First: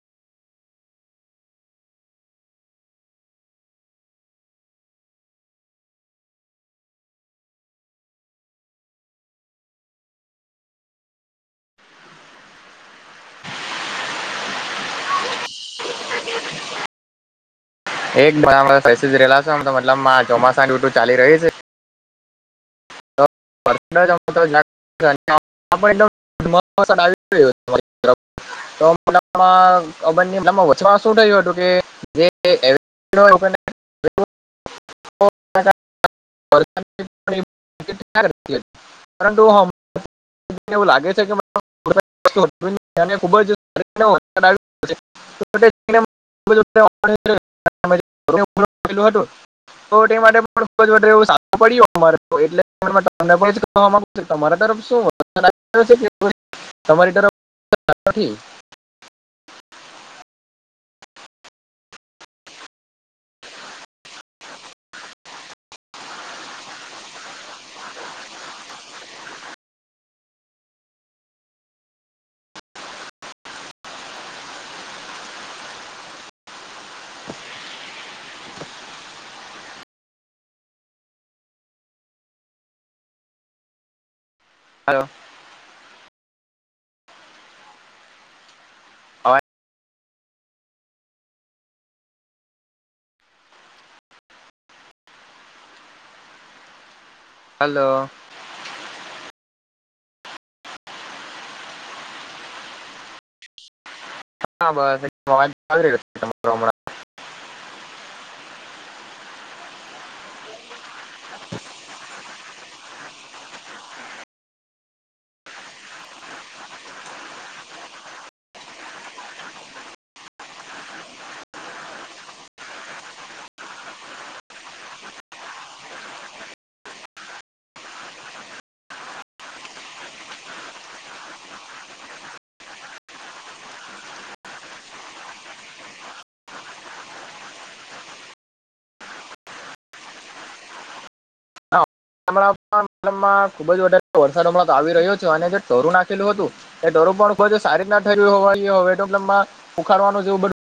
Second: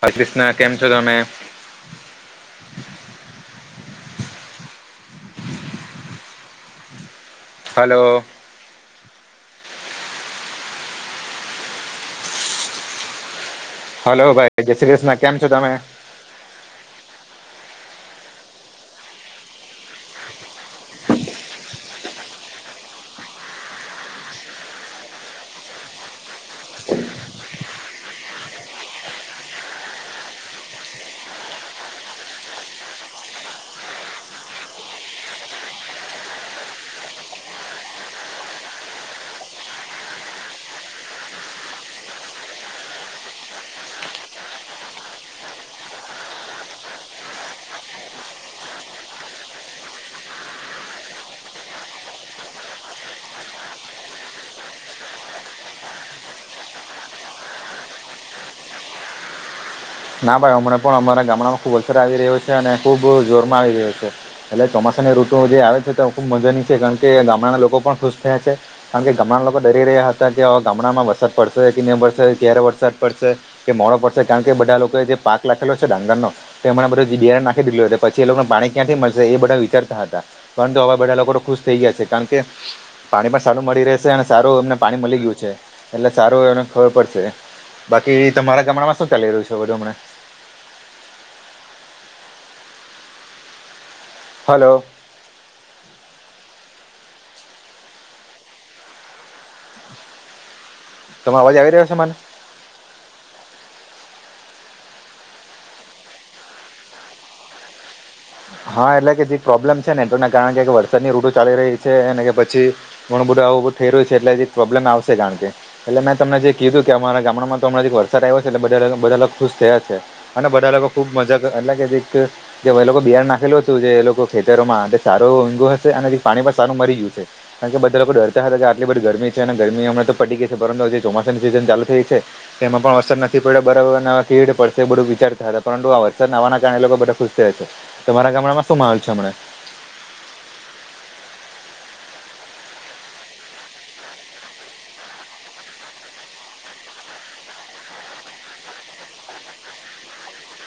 હરે, કૃષ્ણ કેમ છો, તમે હલો હલો, ભાઈ જય શ્રી કૃષ્ણ કેમ છો, તમે [unintelligible] મતલબ આ ચોમાસાની ઋતુ ચાલી રહી છે. [unintelligible] [unintelligible] [unintelligible] [unintelligible] [unintelligible] [unintelligible] પરંતુ હા મને એવું લાગે છે, કે [unintelligible] ખુબ જ વરસાદ આવી રહ્યો છે. [unintelligible] [unintelligible] હતુ, તો તે માટે પણ ખૂબ જ એવો સારો પડ્યો અમારે એટલે તમને પણ એજ કેવા માંગુ છુ, તમારા તરફ શું વરસાદ આવી રહ્યો છે. તમારી, તરફ વરસાદ નથી. [inaudible] ના ભાઈ અમને પણ અમારા ગામડામાં ખુબ વરસાદ આવી રહ્યો છે, અને ખુબ જોરમાં આવી રહ્યો છે, એટલે ચોમાસા અને ઋતુ હજી આવે છે, તે ખુબ મજાની છે. કારણ કે ગામડાના લોકો પણ ખુશ થયા છે, કારણ કે ગામડાના લોકો ડરી રહે હતા, કે ગામડામાં વરસાદ પડશે કે નઈ પડશે ક્યારે વરસાદ પડશે કે મોડો પડશે કારણ કે બધા લોકો જે પાક નાખેલો છે, ડાંગર નો તો એમને બધું જે બિાર નાખી દીધું પછી. એ લોકોને પાણી ક્યાંથી મલશે એ બધા વિચારતા હતા, પરંતુ હવા બધા લોકો ખુશ થઈ ગયા છે. કારણ કે પાણી પણ સારું મળી રહેશે અને સારુ એમને પાણી હલો મળી ગયું છે, એટલે સારુ, એને ખબર પડશે બાકી તમારા ગામડામાં શું ચાલી અવાજ રહ્યું છે, બધું હમને હલો હલો તમરો અવાજ આવી રહ્યો છે મને હા બસ તમારો આવાજ આવી રહ્યો છે તમારો હમણાં હા એટલે કે જે પ્રોબ્લેમ છે ને તેના કારણે કે વરસાદની ઋતુ ચાલી રહી છે અને કે પછી ઘણું બધું આવું બધું થઈ રહ્યું છે એટલે હજી પ્રોબ્લેમ આવશે કારણ કે એટલે મેં તમને જે કીધું કે અમારા ગામડામાં તો હમણાં વરસાદ આઇવો છે એટલે બા બધા લોકો ખુશ થયા છે અને બધા લોકો ખુબ મજા એટલે કે જે જે લોકો બિહાર ના લું હતું જે એ લોકો ખેતરોમાં સારું ઊઘો હશે અને પાણી પણ સાર મરી ગયું છે. કારણ કે બધા લોકો ડરતા આટલી બધ ગરમી છે અને ગરમી હમણા તો પડી ગઈ છે. પરંતુ હ જે ચોમાસાની સીઝન ચાલુ થઈ છે તેમાં પણ અસર નથી ડા બરાબ નવા કીડ પડશે એ બધું વિચારતા હતા. પરંતુ આ વરસાદ નવાના કારણે લોકો બધા ખુશ થયા છે. તમારા ગામડામાં શું માહોલ છે હમને? હમના [inaudible] તલબ માં ખુબ જ વધારે વરસાદ હમણાં આવી રહ્યો છે અને જે ઢરું નાખેલું હતું એ ઢર પણ તો સારી ના થાય હોવા હવે એમાં ઉખાડવાનું એવું બધ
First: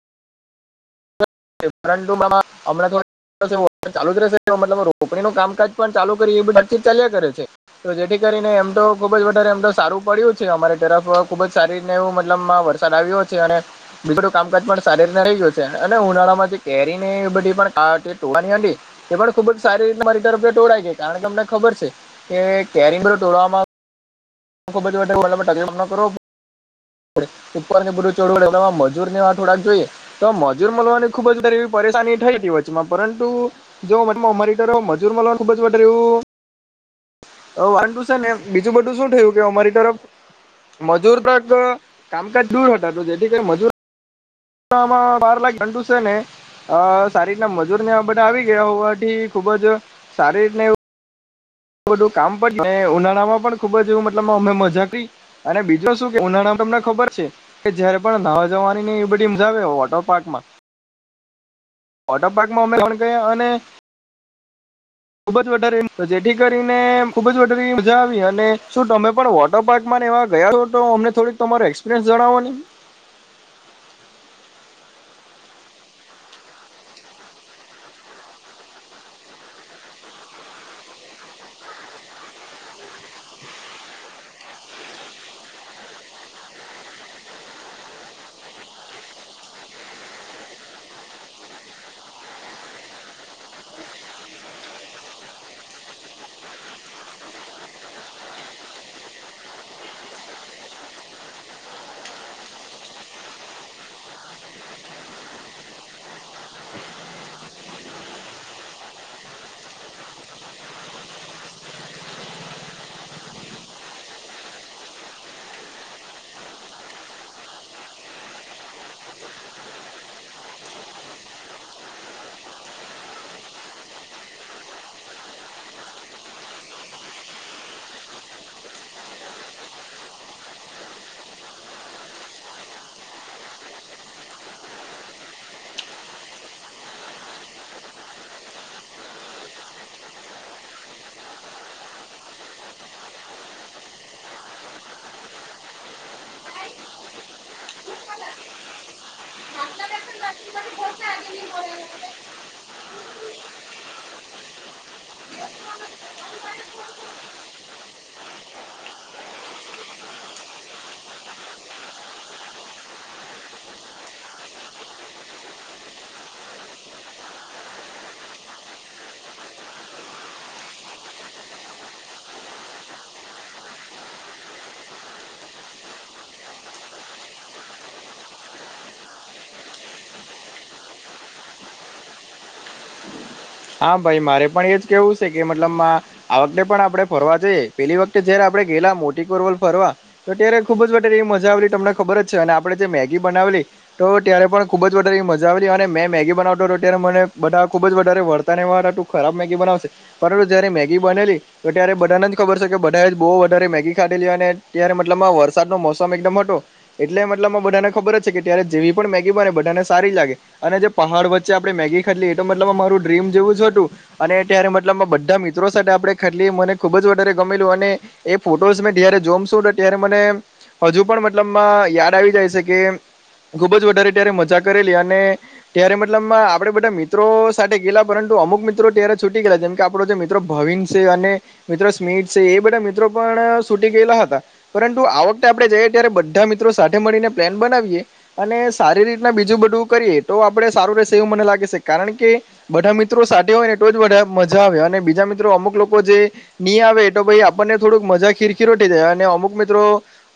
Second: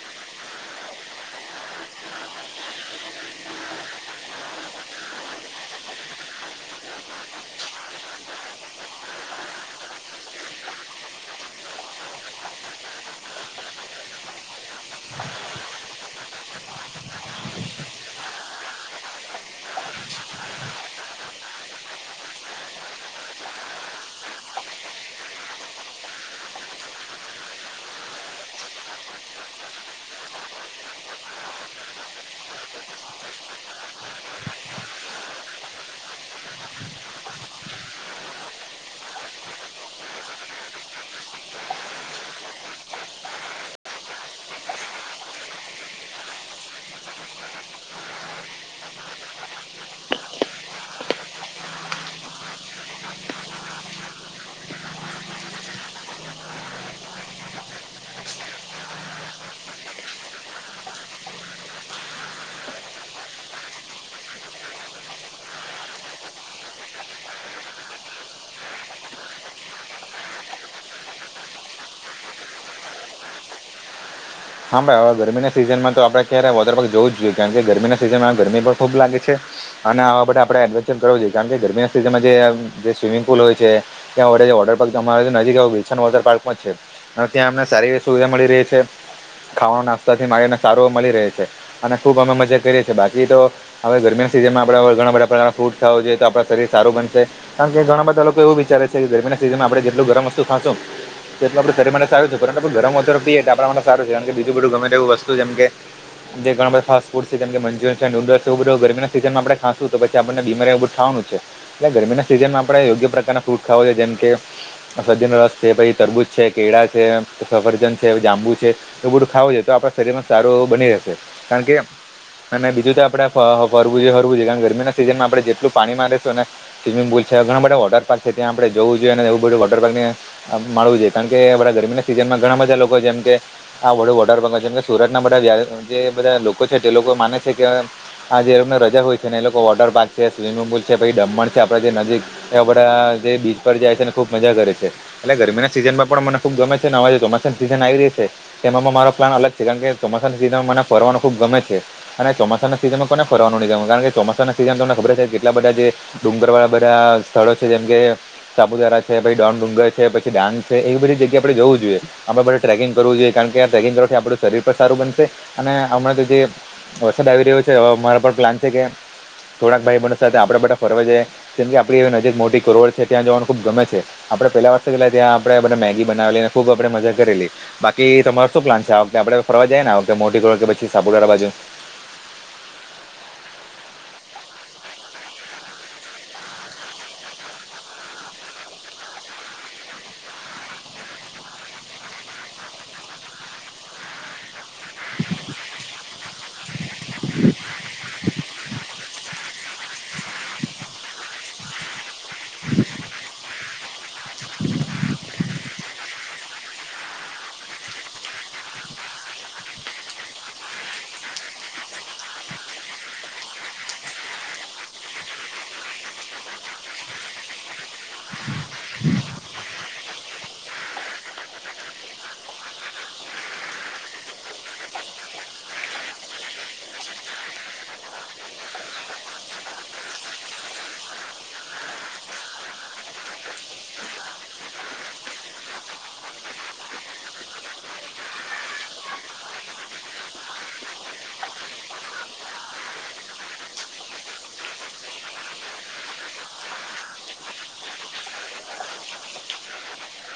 પરંતુ મા હમણાં થોડું સાદ ચાલુ જ રહેશે મતલબ રોપ રોપણી નું કામકાજ પણ ચાલુ કરી એ બધ ચાલ્યા કરે છે. જેથી કરીને એમ તો ખુબ જ વધારે એમ તો સારું પડ્યું છે અમારી તરફ ખુબ જ સારી રીતને એવું મતલબ વરસાદ આવ્યો છે અને બીજું બધું કામકાજ પણ સારી રીત રહી ગયું છે. ઉનાળામાં જે કેરી ને એ બધી પણ આ ટોવાની હતી તે પણ ખુબ જ સારી રીતે મારી તરફ ટોળાય છે કારણ કે અમને ખબર છે કે કેરીન બધું તોડવામાં ખૂબ જ [inaudible] ન કરો ઉપર ને બધું ચડમાં મજૂર ને આ થોડાક જોઈએ તો મજૂર મળવાની ખુબ જ પરેશાની થઈ તી વચમાં પરંતુ જો વચ માં મારી મજૂર મળવાનું ખુબ જ વર્યું હ વાન ટુ છે ને એ બીજું બધું શું થયું અમારી તરફ મજૂર તો એક કામકાજ દૂર હાતો જેથી કરી મજૂર બારલાખ દંડુસેને અ સારી રીતના મજૂર ને બધા આવી ગયા હોવાથી ખુબ જ સારી રીતને એ બધું કામ પન ઉનાળામાં પણ ખુબ જ એવું મતલબ અમે મજા અને બીજો શું ઉના તમને ખબર છે કે જયારે પણ નહવા જવાની ન એ બધી સમજાવે વોટર પાર્કમાં વોટર પાર્કમાં અમે ગયા અને ખુબ જ વધારે કરીને ખુબ જ વધ મજા આવી અને શું તમે પણ વોટર પાર્ક માં રેવા ગયા છો તો અમને તમારે એક્સપીરસ જણાવો ની. [unintelligible] હા ભાઈ હવે ગરમીના સીઝનમાં તો આપડે ક્યારે વોટરપક જવું જ જોઈએ કારણ કે ગરમીના સિઝનમાં ગરમી પણ ખુબ લાગે છે. અને આવા બધા આપણે એડવેન્ચર કરવું જોઈએ. કારણ કે ગરમી સીઝનમાં જે સ્વિમિંગ પુલ હોય છે ત્યા [inaudible] વોટરપાર્ક માં છે ત્યાં મને સારી સુવિધા મળી રહી છે. ખાવા, નાસ્તા થી મારીને સારો મળી રહે છે અને ખુબ અમે મજા કરીએ છીએ બાકી તો હવે ગરમી સીઝન ઘણા બધા પ્રકાર ફૂડ ખ જોઈએ આપ શરીર સારું બનશે કારણ કે ઘણા બધા લોકો એવું વિચારે છે કે ગરમીના સિઝન આપણે જેટલું ગરમ વસ્તુ ખાશુંન એટલ આપણેે શરીર માટે સારું છે. પરંતુ ગરમ વસ્તુ આપડે પીએ સારું છે. કારણ કે બીજું બધું ગમે તેવું વસ્તુ જેમ કે જે ઘણા બધા ફાસ્ટ ફડ સ કે મંચુ રિયન છે નૂડલ છે એ બધું ગરમી ના સીઝન માં આપણે ખાશું તો પી આપને બીમારિ એવ થવા એટલે ગરમીના સિઝનમાં આપણે યોગ્ય પ્રકારના ફ્રૂટ ખાવ જોઈએ જેમ કે સફરજનનો રસ છે, પછી તરબૂજ છે, કેળા છે, સફરજન છે, જાંબુ છે તો બધું ખાવું જોઈએ તો આપણા શરીરમાં સારું એ બની રહેશે. કારણ કે અને બીજું તો આપડે ફરવું ફરવું જો કારણ ગરમીના સીઝનમાં આપણે જેટલું પાણી મારેશું સ્વિમિંગ પુલ ઘણા બધા વોટર પાર્ક છે ત્યાં આપણે જોવું જોઈએ અને એવું બધું વોટર પારકને મળવું જોઈએ. કારણ કે બા ગરમીના સીઝન માં ઘણા બધા લોકો જેમ કે આ વડો વોટાર પગ છેમ કે સુરત ના બધા જે બધા લોકો છે તે લોકો માને છે કે આ જે લોકોને રજા હોય છે ને એ લોકો વોટર પાર્ક છે, સ્વિમિંગ પુલ છે, પછી ડમણ છે આપડ જે નજીક એવા બધા તે બીચ જાય છે અને ખૂબ મજા કરે છે. એટલે ગરમીના સિઝનમાં પણ મને ખૂબ ગમે છે ને અવાજ ચોમાસાની સિઝન આવી રહી છે તેમાં મારો પ્લાન અલગ છે કારણ કે ચોમાસાના સિઝનમાં મને ફરવાનો ખુબ ગમે છે અને ચોમાસાના સીઝનમાં કોને ફર વાનું ની ગમે. કારણ કે ચોમાસા ના સિઝન તમને ખબર છે કેટલા બધા જે ડુંગર વા બધા સ્થળો છે જેમ કે સાપુતારા છે, પછી ડોન ડુંગર છે, પછી ડાંગ છે એ બધી જગ્યા આપડે જવું જોઈએ આપડે બધ ટ્રેકિંગ કરવું જોઈએ કારણ કે આ ટગિન થી આપણું શરીર પણ સારું બનશે અને હમણાં તો જે વરસાદ આવી રહ્યો છે હવે મારા પણ પ્લાન છે કે થોડાક ભાઈ બનો સાથે આપડે બા ફરવા જાયએ કેમ કે આપડી નજીક મોટી કરોડ છે ત્યાં જવાનું ખુબ ગમે છે. આપણેે પહેલા વર તો કેટલા ત્યાં આપણે બ મેગી બનાવેલીનેુબ આપે મજા કરેલી બાકી કે તમારો શું પ્લાન છે આ વખતે આપડે ફરવા જઈએ આ વતે મોટી કોરવાડ કે પછી સાપુતારા બાજુ હમ હા ભાઈ મારે પણ એ જ કેવું છે કે મતલબ આ વખતે પણ આપડણે ફરવા જઈએ પેલી વખતે જયારે આપણેે પેલા મોટી કોરવલ ફરવા તો અત્યારે ખુબ જ વ એવી મજા આવેલી તમને ખબર જ છે અને આપડણે જે મેગી બનાવેલી તો ત્યારે પણ ખુબ જ વધારે મજાલી અને મેં મેગી બનાવતો હતો ત્યારે મને બધા ખુબ જ વધારે વર્તા વા ખરાબ મેગી બનાવશે પરંતુ જયારે મેગી બનેલી તો ત્યારે બધાને જ ખબર છે કે બધા જ બહ વધારે મેગી ખાધીલી અને ત્યારે મતલબ વરસાદ નો મોસમ એકદમ હતો એટલે મતલબ બધાને ખબર છે કે ત્યારે જેવી પણ મેગી બને બધાને સારી લાગે અને જે પહાડ વચ્ચે આપણે મેગ ખાલીએ એ તો મતલબ અ મારું પ્રેમ જેવું જ હતું અને ત્યારે મતલબ બધા મિત્રો સાથે આપણે ખાટલી મને ખૂબ જ વધારે ગમેલું અને એ ફોટોસ મે જારે જોમશું ને ત્યારે મને હજુ પણ મતલબમાં યાદ આવી જાય છે કે ખુબ જ વધારે ત્યારે મજા કરેલી અને ત્યારે મતલબ આપડે બધા મિત્રો સાથે ગલા પરંતુ અમુક મિત્રો ત્યારે છૂટી ગયેલા જેમ કે આપડો જે મિત્રો ભવિન છે અને મિત્રો સ્મિત છે એ બધા મિત્રો પણ સુૂટી ગયેલા હતા પરંતુ આ વખતે આપડણે જઈએ ત્યારે બધા મિત્રો સાથે મળીને પ્લાન બનાવી અને સારી રીતના બીજું બધું કરીએ તો આપડે સારું રહેશે એવું મને લાગે છે કારણ કે બધા મિત્રો સાથે હોય ને એટ જા મજા આવે અને બીજા મિત્રો અમુક લોકો જે નિ આવે તો ભાઈ આપને અને મજા ખીરખીરોટી થાય અને અમુક મિત્રો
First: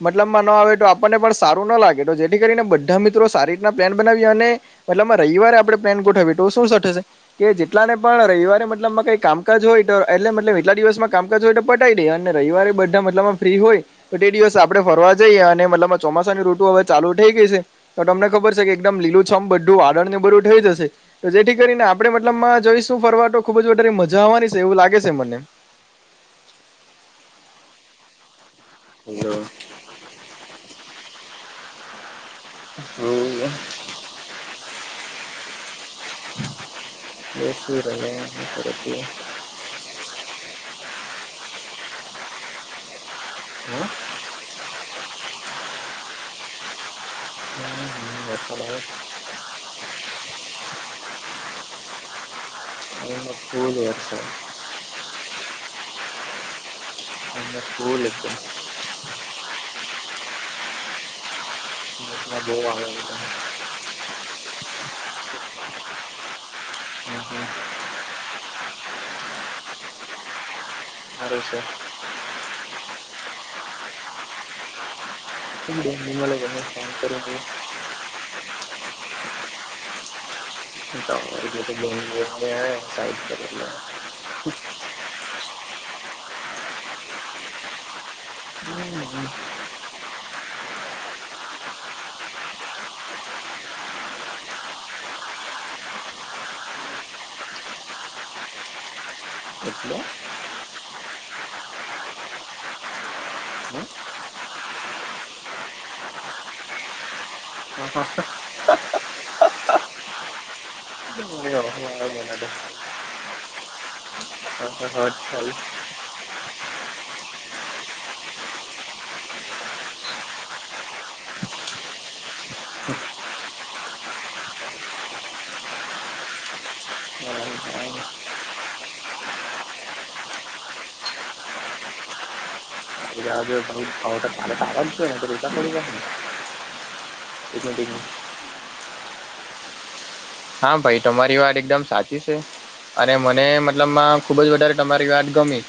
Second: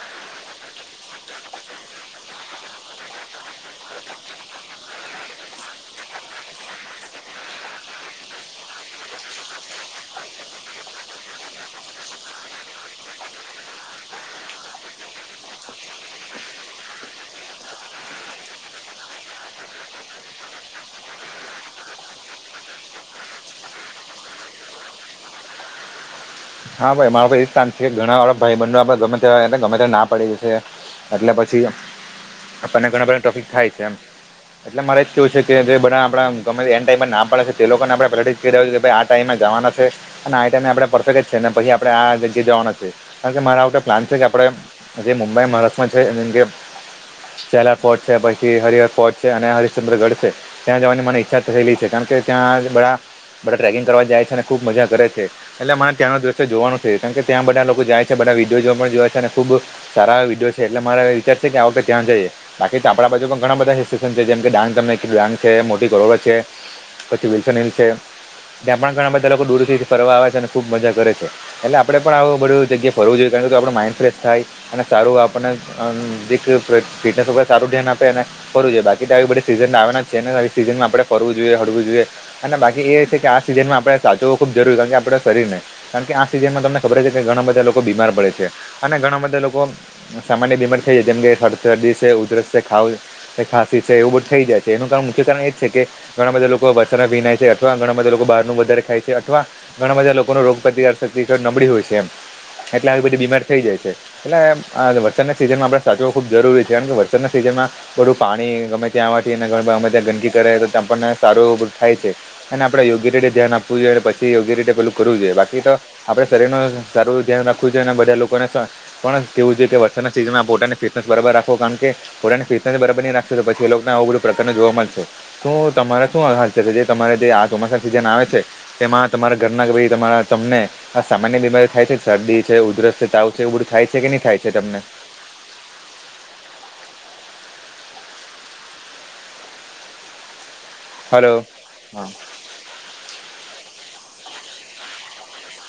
મતલબમાં ના આવે તો આપણને પણ સારું ના લાગે એથી કરીને બધા મિત્રો સારી રીતના પેન બનાવી અને મતલબમાં રવિવારે આપણે પેન ગોઠવીએ તો શું સ થશે કે જેટલાને પણ રવિવારે મતલબ કઈ કામકાજ હોય તો એટલે મતલ એટલા દિવસમાં કામકાજ હોય તો પટાઈ નઈ અને રવિરે બધા મતલબમાં ફ્રી હોય તો એ દિવસ આપડણે ફરવા જઈએ અને મતલબમાં ચોમાસાની રઋતુ હવે ચાલુ થ ગઈ છે તો તમને ખબર છે કે એકદમ લીલું છમ બધું વાદળ ને બધું થઈ જશે તો જેથી કરીને આપે મતલબ માં જઈશું ફરવાટો ખુબ જ વધારે મજા આવવાની છે એવું લાગે છે મને હા ભાઈ મારો તો એ જથાન છે કે ઘણા વાળા ભાઈ બંધ આપ ગમે ત ગમે ત્યારે ના પડી જશે એટલે પછી આપણને ઘણા ઓ બધા ટોફિક થાય છે એમ એટલે મારે જ કેવું છે કે જે બધા આપણા ગમે એન ટાઈમેમમાં ના પાડે છે તે બેસી લોકોને આપણે પહેલાથી જ કહી દ છે કે ભાઈ આ રહ્યા ટાઈમે જવાના છે અને આ ટાઈમે આપણે પરફેક્ટ જ છે ને પછી આપણે આ જગ્યા જવાના છે કારણ કે મારા આવ પ્લાન છે કે આપણે જે મુંબઈ મહારાષ્ટ્રમાં છે એમ કે હમ, ચેલા ફોર્ટ છે પછી વરસાદ હરિહર આવે ફોર્ટ છે અને હરિશ્ચંદ્ર ગઢ છે ત્યાં જવાની મને ઈચ્છા થયલી છે કારણ કે ત્યાં બા એમાં બધા ફૂલ ટ્રેકિંગ કરવા જાય વરસાદ છે અને ખૂબ મજા કરે છે એટલે મને ત્યાં દ્રશ્યો જોવાનું છે કારણ કે ત્યાં એમને બધા લોકો ફૂલ જાય છે બધા એકદમ વિડીયો જોવા પણ જોાય છે અને ખુબ સારા એટલેરા વિચાર કે આ વખતે ત્યાં જઈએ વચમાં બહુ બાકી આવે તો આપણા એકદમ બાજુ પણ ઘણા બધા હિલ સ્ટેશન છે જેમ કે ડાંગ તમને ડાંગ છે મોટી કરોવર છે હમ પછી હમ વિલ્સન હીર‌ છે ત્યાં પણ ઘણા બધા લોકો દૂરથી ફરવા આવે છે ખૂબ મજા કરે છે એટલે આપણે પણ આવું બધું જગ્યાએ ફરવું જોઈએ કારણ કે આપણું માઇન્ડ ફ્રેશ થાય અને સારું આપ કેમ બેન નિર્મલે દી તમને ફોન કર્યો ફિટનેસ વગર સારું ધ્યાન આપે અને કરવ જોઈએ બાકી બધ સીઝન આવવાના છે ને સિઝનમાં આપણે તો ફવું જોઈએ એટલે તો હળડવું બેન જોઈએ હવે અને બાકી એ છે કે સાઈડ આ પર એટલે સિઝનમાં આપણે સાચવું ખૂબ જરૂરી કારણ કે આપણે કારણ કે આ સીઝનમાં તમને ખબર છે કે ઘણા બધા લોકો બીમાર પડે છે અને ઘણા બધા લોકો સામાન્ય બીમારી થઈ જાયમ કેદી છે ઉધરસ છે ખાવ ખાંસી છે એવું બધુ થઈ જાય છે એનું કાર મુખ્ય કારણ એ જ છે કે ઘણા બધા લોકો વરસાદમાં ભીનાય છે અથવા ઘણા બધા લોકો બહાર ન વધારે ખાય છે અથવા એટલે ત્યાર શક્તિ નબળી હોય છે એમ એટલે આવી બધી બીમારી થઈ જાય છે હમ એટલે આ વરસાદના સિઝનમાં આપડણે સાચવો ખુબ જરૂરી છે કારણ કે વરસાદના જેમાં બધું પાણી ગમે ત્યાંથીમે ત્યાં ગંદકી કરે સારું થાય છે અનેને આપણે યોગ્ય રીતે, ધ્યાન આપવું જોઈએ પછી યોગ્ય રીતે કરવું બાકી તો આપણે શરીરમા સારું ધ્યાન રાખવું જોઈએ અને બધા લોકોને પણ કેવું છે કે વરસાદના સિઝન પોતાની ફિટનેસ બરાબર રાખો કારણ કે પોતાની ફિટનેસ જ બરાબર નહીં રાખશો તો પછી લોકોને આવું બધું પ્રકાર ને જોવા મળશે. તો તમારા શું હ છે? જે તમારે જે આ ચોમાસા સિઝન આવે છે તેમાં તમારા ઘરના કે, તમારા તમને આ સામાન્ય બીમારી થાય છે શરદી? છે ઉધરસ છે તાવ છે એવું બધું થાય છે કે નહી થાય છે તમને [unintelligible] [inaudible] [unintelligible] હા ભાઈ હલો તમારી વાત એકદમ હા સાચી છે અને મન અને મતલબ માં ખુબ જ વધારે તમારી વાત ગમી,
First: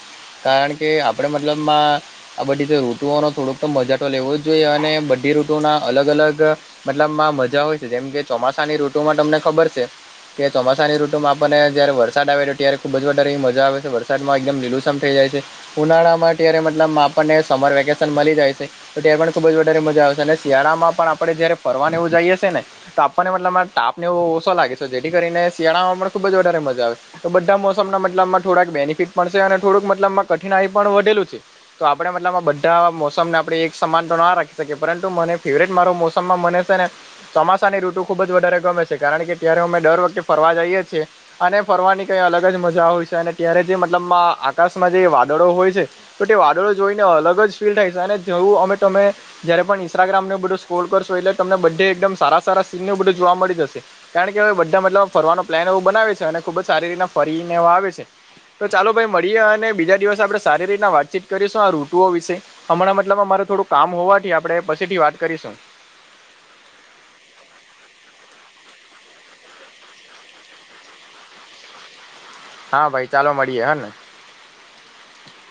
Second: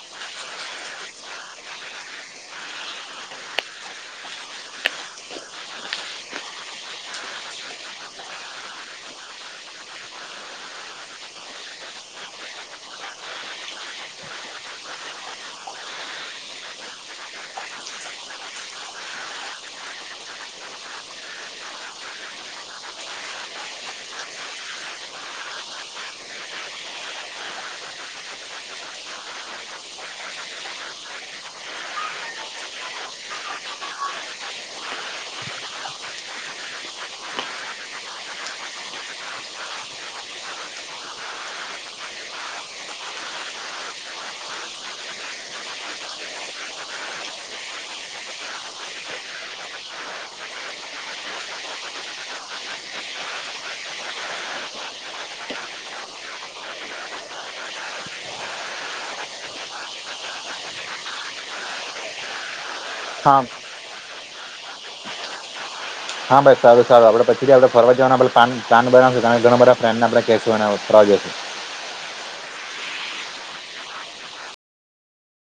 કારણ કે આપડે મતલબમાં આ બધી ઋતુઓનો થોડુંક તો મજા તો લેવો જ જોઈએ અને ઋતુ ના અલગ અલગ મતલબમાં મજા હોય છે, જેમ કે ચોમાસાની ઋતુમાં તમને ખબર છે. કે ચોમાસાની રૂટુ માં આપને જયારે વરસાદ આવે ત્યારે ખુબ જ વધારે એ મજા આવે છે વરસાદ માં એકદમ લીલુસમ થઈ જાય. ઉનાળામાં ત્યારે મતલબ આપણને સમર વેકેશન મળી જાય છે. તો ત્યારે પણ ખુબ જ વધારે મજા આવ અને શિયાળામાં પણ આપડે જયારે ફરવાનું એવું જઈએ શે ને તો આપણને મતલબમા તાપ એવો ઓછો લાગે છે, જેથી કરીને શિયાળામાં પણ ખુબ જ વધારે મજા આવે તો બધા મોસમના મતલબ માં થોડાક બેનિફ પણ અને થોડુંક મતલબમાં કઠિનાઈ પણ વધેલું છે. તો આપડે મતલબ આ બધા મોસમને આપણે એક સમાન તો ના રાખી શકીએ પરંટુ મને ફેવરેટ મારો મોસમમાં મને તેને ચોમાસા ની ઋતુ ખુબ જ વધારે ગમે શે. કારણ કે ત્યારે અમે દર વખતે ફરવા જઈએ છીએ, અને ફરવાની કઈ અલગ જ મજા હોય છે. અને ત્યારે જે મતલબમા આકાશમાં જે વાદળો હોય છે તો, તે વાદળો જોઈને અલગ જ ફીલ થાય છે. અને જેવું અમે ટો તમે, જયારે પણ ઇન્સ્ટાગ્રામ ને બધું સ્કોર કરશો એટલે તમને બધ એકદમ સારા સારા સીનું બધું જોવા મળી જશે. કારણ કે હવે બધા મતલબ ફરવાનો પ્લાન એવું બનાવે છે, અને ખુબ જ સારી રીતના ફરીને એવો આવે છે. તો ચાલો ભાઈ મળીએ અને બીજા દિવસ આપણે સારી રીતના વાતચીત કરીશું આ ઋતુઓ વિશે. હમણાં મતલબ હા અમારે થોડું કામ હોવાથી, આપડે પછીથી વાત કરીશું. હા ભાઈ સારું સારું આપડ પછીથી આપડે ફરવા જવાના પ્લાન પ્લાન બનાવશું તમે ઘણા બધા ફ્રેન્ડને આપણે કહેશું [unintelligible] હા ભાઈ ચાલો મળીએે હ ને,